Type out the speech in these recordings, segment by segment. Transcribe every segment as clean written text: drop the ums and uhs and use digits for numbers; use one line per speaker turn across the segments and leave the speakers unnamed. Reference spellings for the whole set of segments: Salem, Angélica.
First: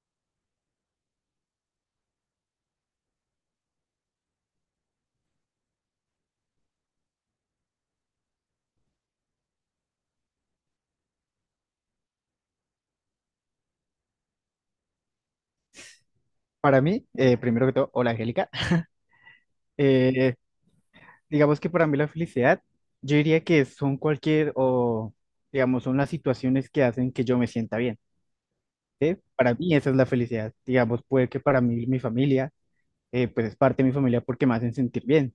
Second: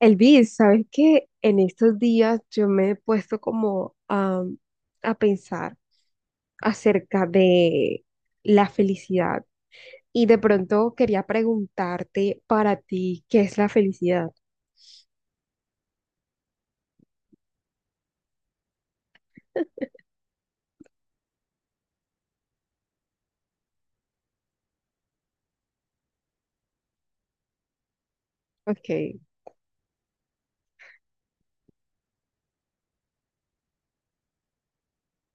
Elvis, ¿sabes qué? En estos días yo me he puesto como a pensar acerca de la felicidad y de pronto quería preguntarte, para ti, ¿qué es la felicidad?
Para mí, primero que todo, hola Angélica. Eh, digamos que para mí la felicidad, yo diría que son cualquier o, digamos, son las situaciones que hacen que yo me sienta bien, ¿sí?
Okay,
Para mí esa es la felicidad. Digamos, puede que para mí mi familia, pues es parte de mi familia porque me hacen sentir bien.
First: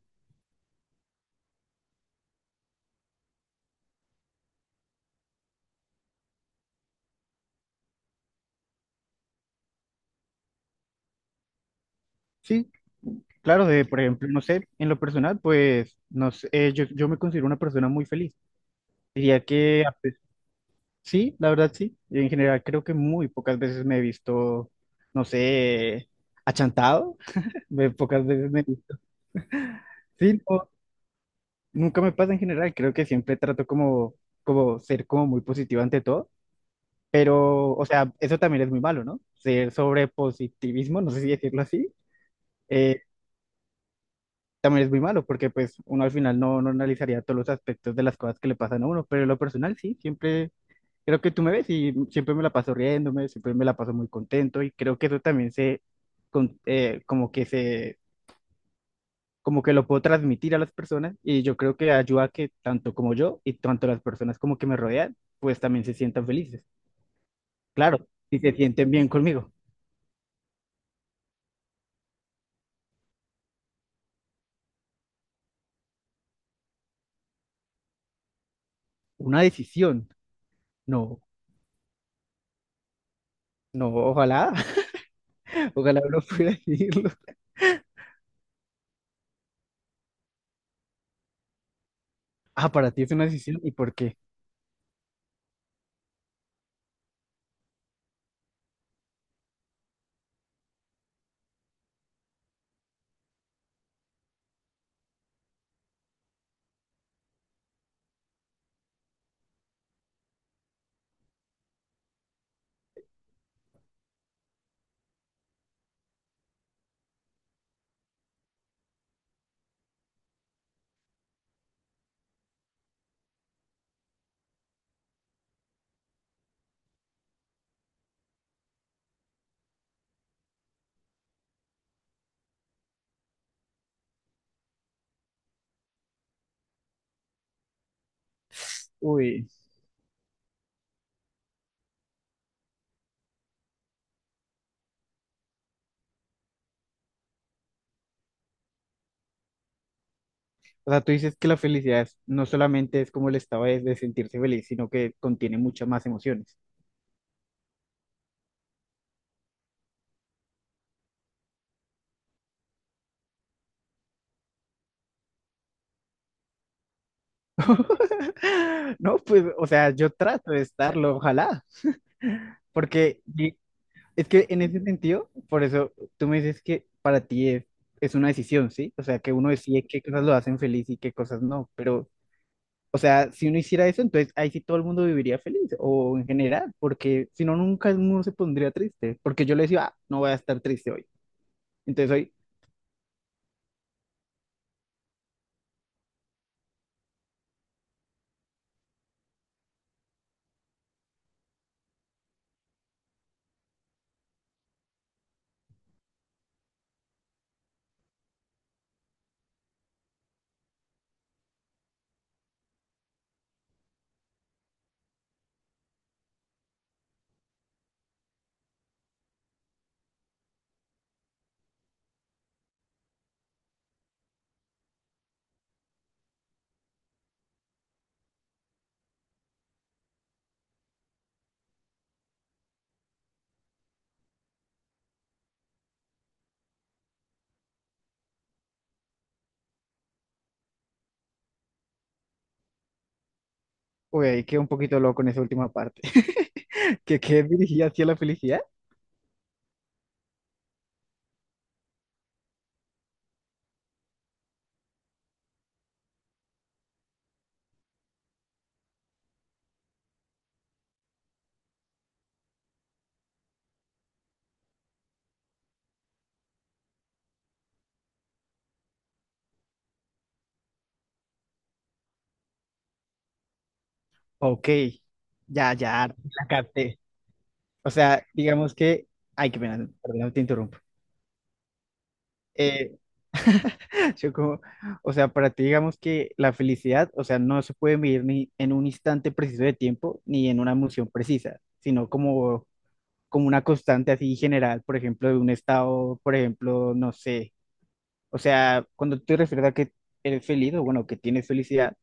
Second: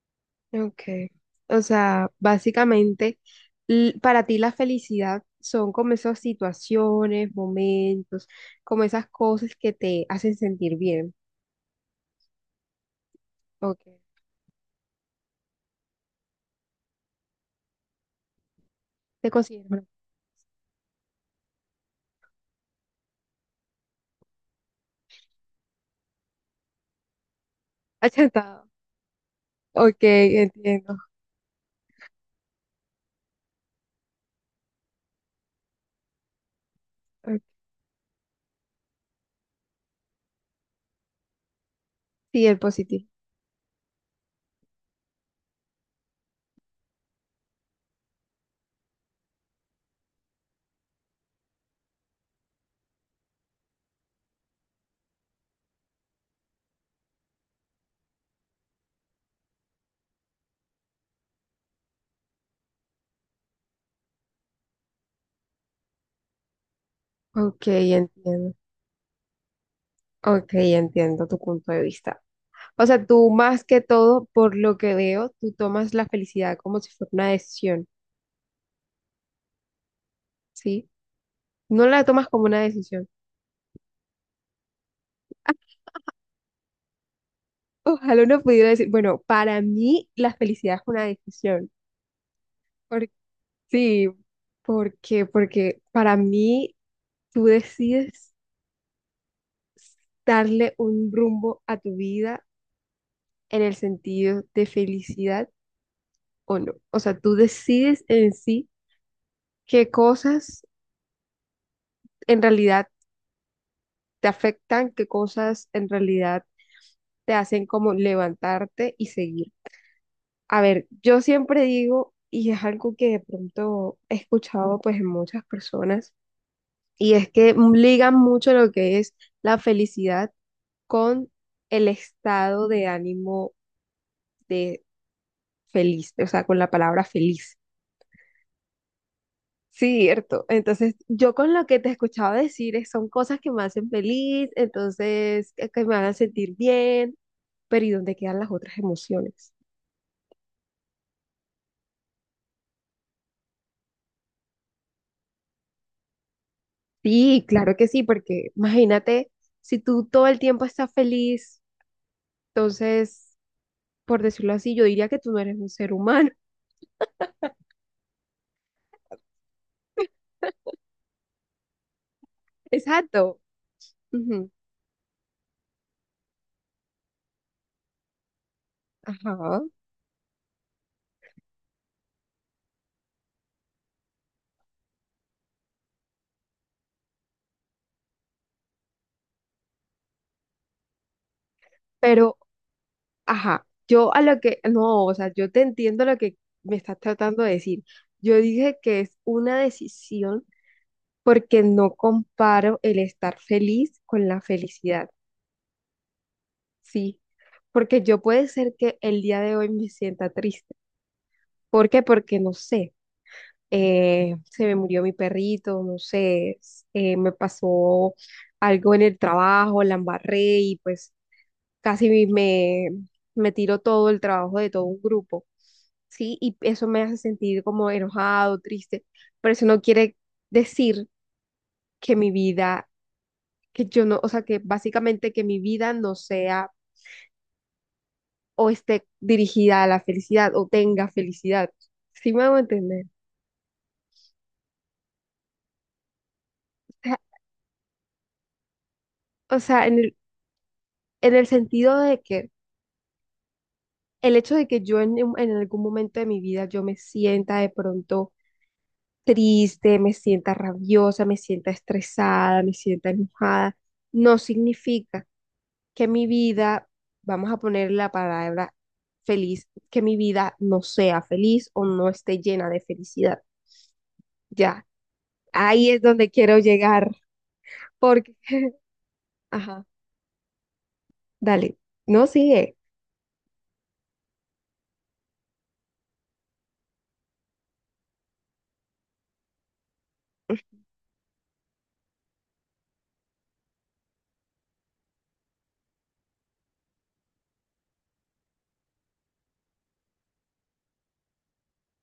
okay. O sea, básicamente, para ti la felicidad son como esas situaciones, momentos, como esas cosas que te hacen sentir bien.
Sí, claro, de,
Okay.
por ejemplo, no sé, en lo personal, pues, no sé, yo me considero una persona muy feliz.
¿Te
Diría
consideras
que
una-
sí, la verdad sí. En general creo que muy pocas veces me he visto, no sé, achantado ve pocas veces me...
acertado? Ok,
Sí, no,
entiendo.
nunca me pasa en general, creo que siempre trato como, como ser como muy positivo ante todo,
Ok,
pero, o sea, eso también es muy malo, ¿no? Ser sobre positivismo, no sé si decirlo así,
sí, el
eh,
positivo.
también es muy malo, porque pues uno al final no analizaría todos los aspectos de las cosas que le pasan a uno, pero en lo personal sí, siempre, creo que tú me ves y siempre me la paso riéndome, siempre me la paso muy contento y creo que eso también se, con- eh, como que como que lo puedo transmitir a las personas y yo creo que ayuda a que tanto como yo y tanto las personas como que me rodean, pues también se sientan felices.
Ok,
Claro, si se
entiendo.
sienten bien conmigo.
Ok, entiendo tu punto de vista. O sea, tú más que todo, por lo que veo, tú tomas la felicidad como si fuera una decisión,
Una decisión.
¿sí?
No,
No la tomas como una decisión.
no, ojalá, ojalá uno pudiera decirlo.
Ojalá uno pudiera decir, bueno, para mí la felicidad es una decisión.
Ah, para ti
Por-
es una decisión. ¿Y por
sí,
qué?
porque, porque para mí tú decides darle un rumbo a tu vida en el sentido de felicidad o no. O sea, tú decides en sí qué cosas en realidad te afectan, qué cosas en realidad te hacen como levantarte y seguir. A ver, yo siempre digo, y es algo que de pronto he escuchado pues en muchas personas, y es que ligan mucho lo que es la felicidad con el estado de ánimo de feliz, o sea, con la palabra feliz.
Uy,
Cierto. Entonces, yo con lo que te escuchaba decir es- son cosas que me hacen feliz, entonces, que me hagan sentir bien, pero ¿y dónde quedan las otras emociones?
o sea, tú dices que la felicidad es- no solamente es como el estado de sentirse feliz, sino que contiene muchas más emociones.
Sí, claro que sí, porque imagínate, si tú todo el tiempo estás feliz, entonces, por decirlo así, yo diría que tú no eres un ser humano.
No, pues, o sea, yo trato de estarlo, ojalá, porque
Exacto.
es que
Ujú.
en ese sentido, por eso tú me dices que para ti es una decisión, ¿sí? O sea, que uno
Ajá.
decide qué cosas lo hacen feliz y qué cosas no, pero, o sea, si uno hiciera eso, entonces ahí sí todo el mundo viviría feliz, o en general, porque si no, nunca uno se pondría triste, porque yo le decía, ah, no voy a estar triste hoy. Entonces hoy,
Pero, ajá, yo a lo que, no, o sea, yo te entiendo lo que me estás tratando de decir. Yo dije que es una decisión porque no comparo el estar feliz con la felicidad, sí, porque yo puede ser que el día de hoy me sienta triste. ¿Por qué? Porque no sé, se me murió mi perrito, no sé, me pasó algo en el trabajo, la embarré y pues casi me, me tiró todo el trabajo de todo un grupo, sí, y eso me hace sentir como enojado, triste, pero eso no quiere decir que mi vida que yo no, o sea, que básicamente que mi vida no sea o esté dirigida a la felicidad o tenga felicidad. ¿Sí me hago entender?
hoy ahí quedé un poquito loco en esa última parte,
O sea,
que quedé dirigida hacia la felicidad.
o sea, en el sentido de que el hecho de que yo en, en algún momento de mi vida yo me sienta de pronto triste, me sienta rabiosa, me sienta estresada, me sienta enojada, no significa que mi vida, vamos a poner la palabra feliz, que mi vida no sea feliz o no esté llena de felicidad.
Ok,
Ya,
ya,
ahí es
ya,
donde
la
quiero
capté.
llegar,
O sea,
porque,
digamos que, ay, qué
ajá,
pena, perdón, te interrumpo.
dale, no sigue,
Eh, Yo como, o sea, para ti digamos que la felicidad, o sea, no se puede medir ni en un instante preciso de tiempo ni en una emoción precisa, sino como, como una constante así general, por ejemplo, de un estado, por ejemplo, no sé, o sea, cuando tú te refieres a que eres feliz o bueno, que tienes felicidad,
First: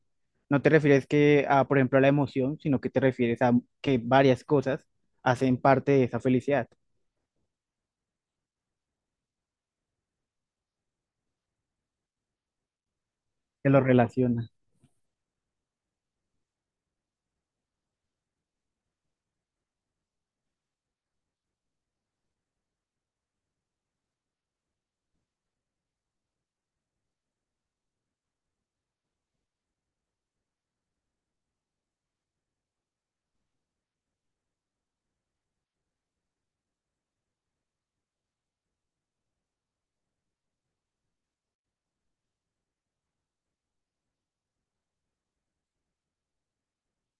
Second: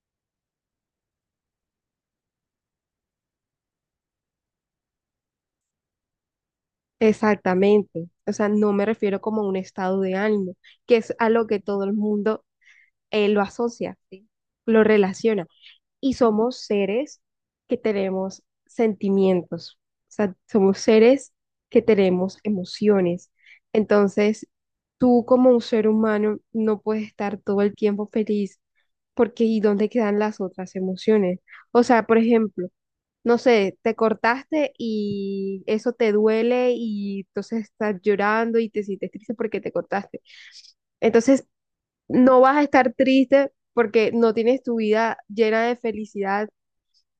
no te refieres que a, por ejemplo, a la emoción, sino que te refieres a que varias cosas hacen parte de esa felicidad,
exactamente. O sea, no me refiero como a un estado de ánimo, que es a lo que todo el mundo lo
que lo
asocia, ¿sí?
relaciona.
Lo relaciona. Y somos seres que tenemos sentimientos, o sea, somos seres que tenemos emociones. Entonces, tú como un ser humano no puedes estar todo el tiempo feliz porque ¿y dónde quedan las otras emociones? O sea, por ejemplo, no sé, te cortaste y eso te duele y entonces estás llorando y te sientes triste porque te cortaste. Entonces, no vas a estar triste porque no tienes tu vida llena de felicidad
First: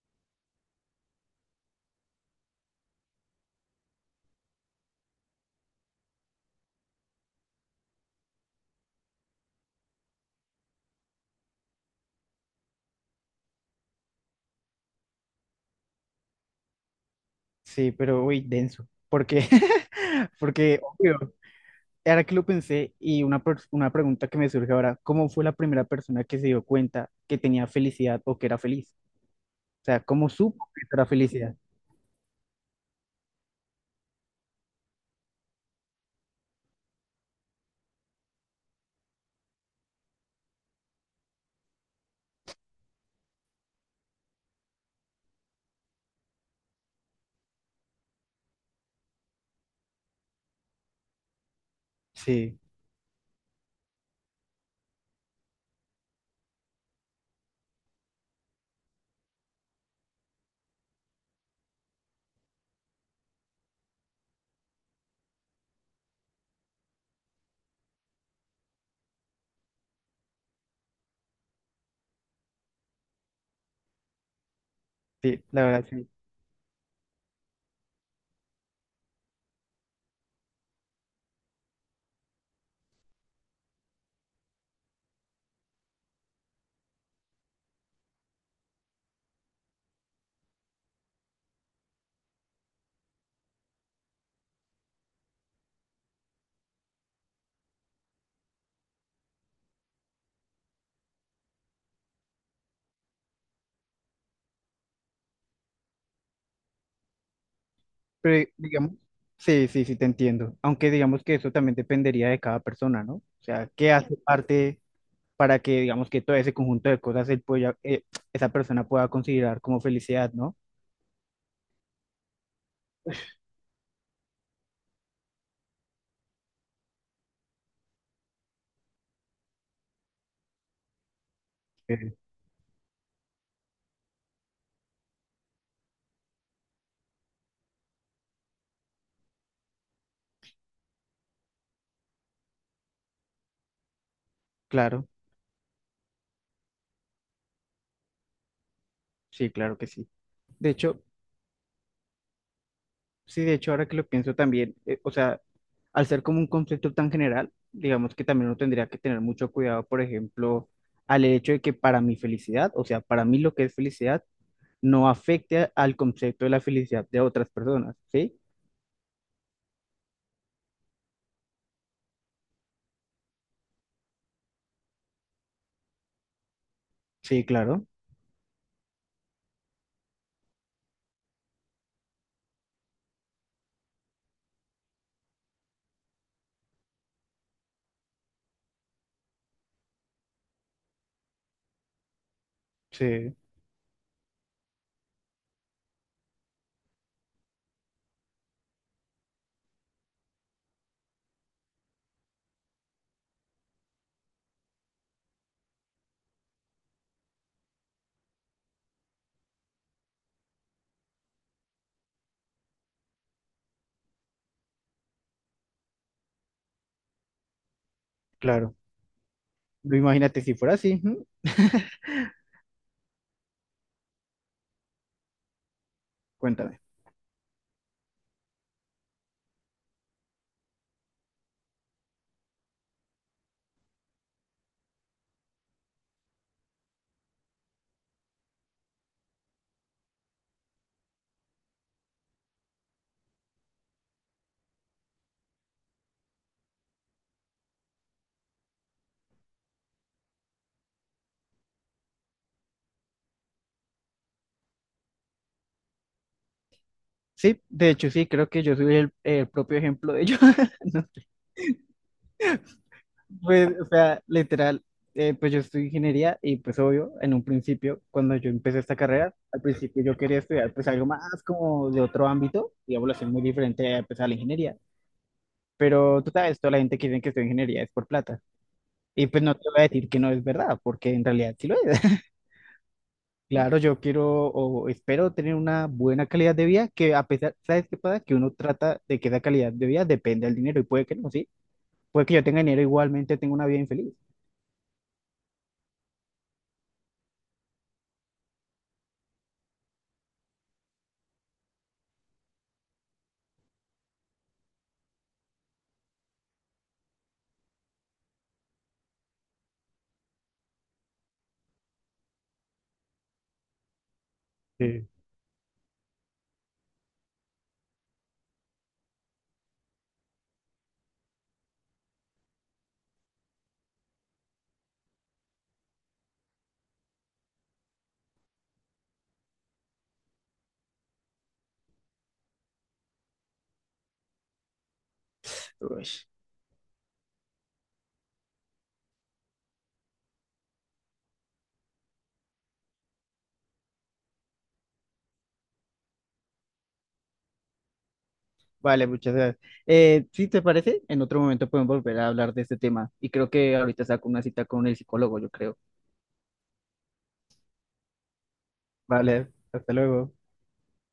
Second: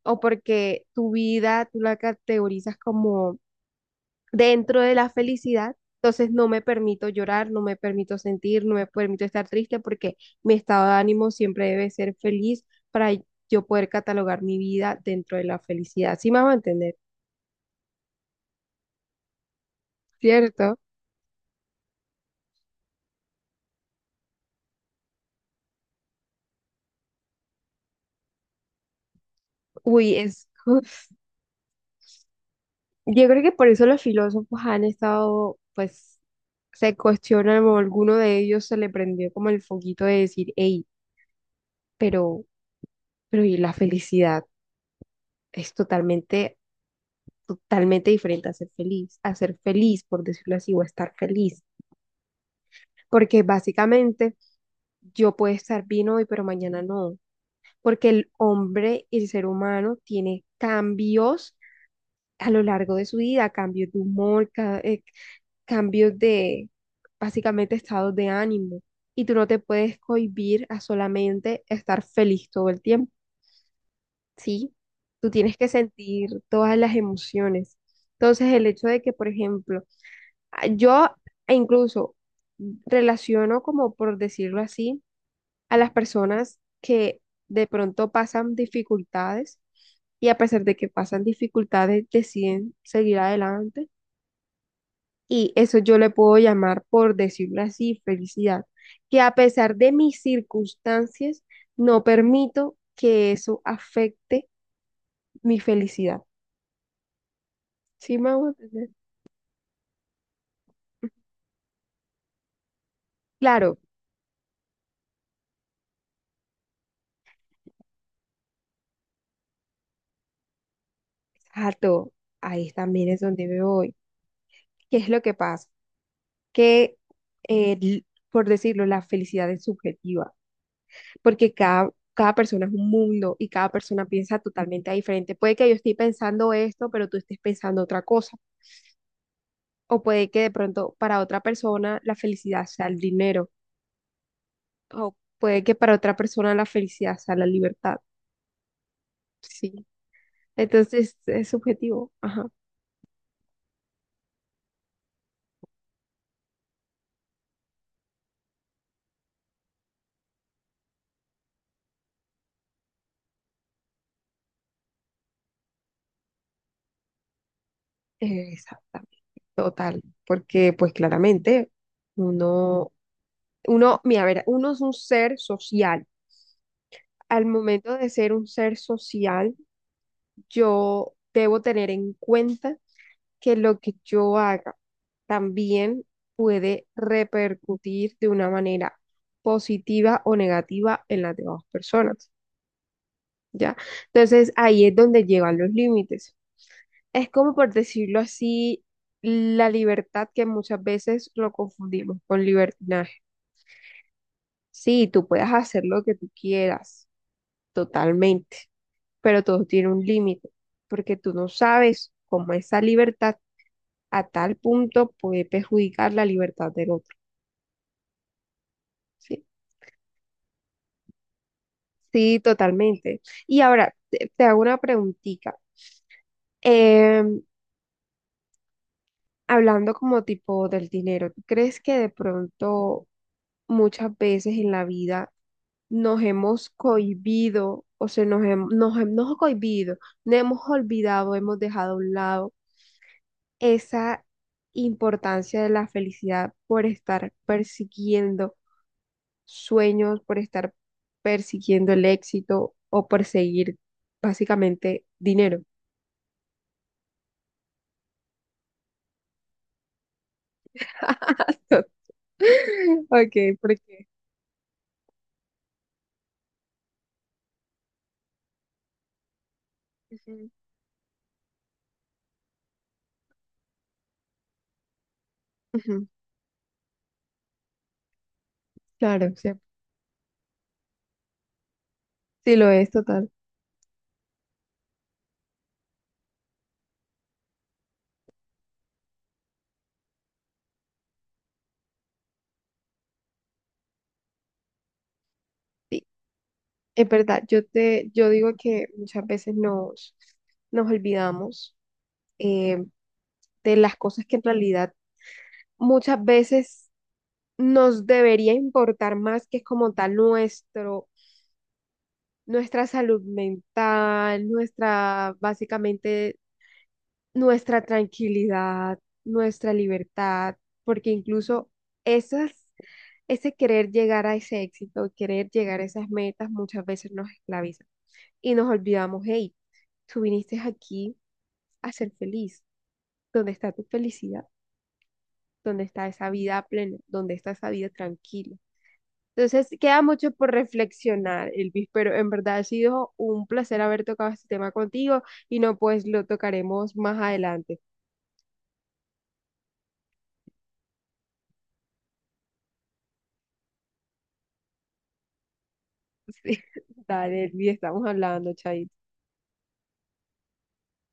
o porque tu vida tú la categorizas como dentro de la felicidad. Entonces no me permito llorar, no me permito sentir, no me permito estar triste porque mi estado de ánimo siempre debe ser feliz para yo poder catalogar mi vida dentro de la felicidad. ¿Sí me va a entender?
Sí, pero uy, denso, porque,
¿Cierto?
porque, obvio. Ahora que lo pensé, y una, una pregunta que me surge ahora, ¿cómo fue la primera persona que se dio cuenta que tenía felicidad o que era feliz? O sea,
Uy,
¿cómo
es...
supo que era felicidad?
Yo creo que por eso los filósofos han estado, pues, se cuestionan, o alguno de ellos se le prendió como el foquito de decir, hey, pero, pero y la felicidad es totalmente diferente a ser feliz, por decirlo así, o a estar feliz.
Sí,
Porque básicamente yo puedo estar bien hoy, pero mañana no. Porque el hombre, el ser humano, tiene cambios a lo largo de su vida, cambios de humor, cambios de básicamente estados de ánimo. Y tú no te puedes cohibir a solamente estar feliz todo el tiempo, ¿sí? Tú
sí,
tienes
la
que
verdad sí.
sentir todas las emociones. Entonces, el hecho de que, por ejemplo, ah, yo e incluso relaciono, como por decirlo así, a las personas que de pronto pasan dificultades y a pesar de que pasan dificultades deciden seguir adelante. Y eso yo le puedo llamar, por decirlo así, felicidad. Que a pesar de mis circunstancias, no permito que eso afecte mi felicidad. ¿Sí me
Pero
hago entender?
digamos, Sí, te entiendo. Aunque digamos que eso también dependería de cada persona, ¿no? O sea,
Claro,
¿qué hace parte para que digamos que todo ese conjunto de cosas él pueda, esa persona pueda considerar como felicidad, ¿no?
exacto. Ahí también es donde me voy. ¿Qué es lo que pasa? Que, eh, por decirlo, la felicidad es subjetiva, porque cada,
Eh,
cada persona es un mundo y cada persona piensa totalmente diferente. Puede que yo esté pensando esto, pero tú estés pensando otra cosa. O puede que de pronto para otra persona la felicidad sea el dinero.
claro,
O puede que para otra persona la felicidad sea la libertad.
sí, claro
Sí.
que sí. De hecho,
Entonces es subjetivo. Ajá.
sí, de hecho, ahora que lo pienso también, o sea, al ser como un concepto tan general, digamos que también uno tendría que tener mucho cuidado, por ejemplo, al hecho de que para mi felicidad, o sea, para mí lo que es felicidad, no afecte al concepto de la felicidad de otras personas, ¿sí?
Exactamente. Total. Porque pues claramente uno, uno, mira, a ver, uno es un ser social.
Sí,
Al
claro,
momento de ser un ser social, yo debo tener en cuenta que lo que yo haga también puede repercutir de una manera positiva o negativa en las demás personas,
sí,
¿ya? Entonces ahí es donde llegan los límites. Es como por decirlo así, la libertad, que muchas veces lo confundimos con libertinaje. Sí, tú puedes hacer lo que tú quieras totalmente, pero todo tiene un límite, porque tú no sabes cómo esa libertad a tal punto puede perjudicar la libertad del otro.
claro.
Sí,
Lo imagínate si fuera así, ujú.
sí, totalmente. Y ahora, te hago una preguntita.
Cuéntame.
Em, Hablando como tipo del dinero, ¿tú crees que de pronto muchas veces en la vida nos hemos cohibido, o sea, nos hemos cohibido, nos hemos olvidado, hemos dejado a un lado esa importancia de la felicidad por estar persiguiendo sueños, por estar persiguiendo el éxito o perseguir básicamente dinero?
Sí, de hecho sí, creo que yo soy el propio ejemplo de ello.
Ok,
Pues, o
porque
sea, literal, pues yo estudio ingeniería y pues obvio, en un principio, cuando yo empecé esta carrera, al principio yo quería
ujú,
estudiar pues algo más como de otro ámbito, digamos así, muy diferente pues, a la ingeniería.
ujú,
Pero tú sabes, toda la gente que dice que estudia ingeniería es por plata. Y
claro,
pues
sí,
no te voy a decir que no es verdad, porque en realidad sí lo es.
sí lo es total.
Claro, yo quiero o espero tener una buena calidad de vida, que a pesar, ¿sabes qué pasa? Que uno trata de que esa calidad de vida depende del dinero y puede que no, ¿sí? Puede que yo tenga dinero, igualmente tengo una vida infeliz.
Sí, es verdad, yo te, yo digo que muchas veces nos olvidamos eh, de las cosas que en realidad muchas veces nos debería importar más que como tal nuestro, nuestra salud mental,
Sí.
nuestra, básicamente, nuestra tranquilidad, nuestra libertad, porque incluso esas, ese querer llegar a ese éxito, querer llegar a esas metas muchas veces nos esclaviza y nos olvidamos, hey, tú viniste aquí a ser feliz, ¿dónde está tu felicidad? ¿Dónde está
Uy.
esa vida plena? ¿Dónde está esa vida tranquila? Entonces, queda mucho por reflexionar, Elvis, pero en verdad ha sido un placer haber tocado este tema contigo y no, pues lo tocaremos más adelante.
Vale, muchas gracias. Si te parece, en otro momento podemos volver a hablar de este tema. Y creo que ahorita saco una cita con el psicólogo, yo creo.
Sí. Dale, Elvis, estamos hablando, Chay.
Vale, hasta luego.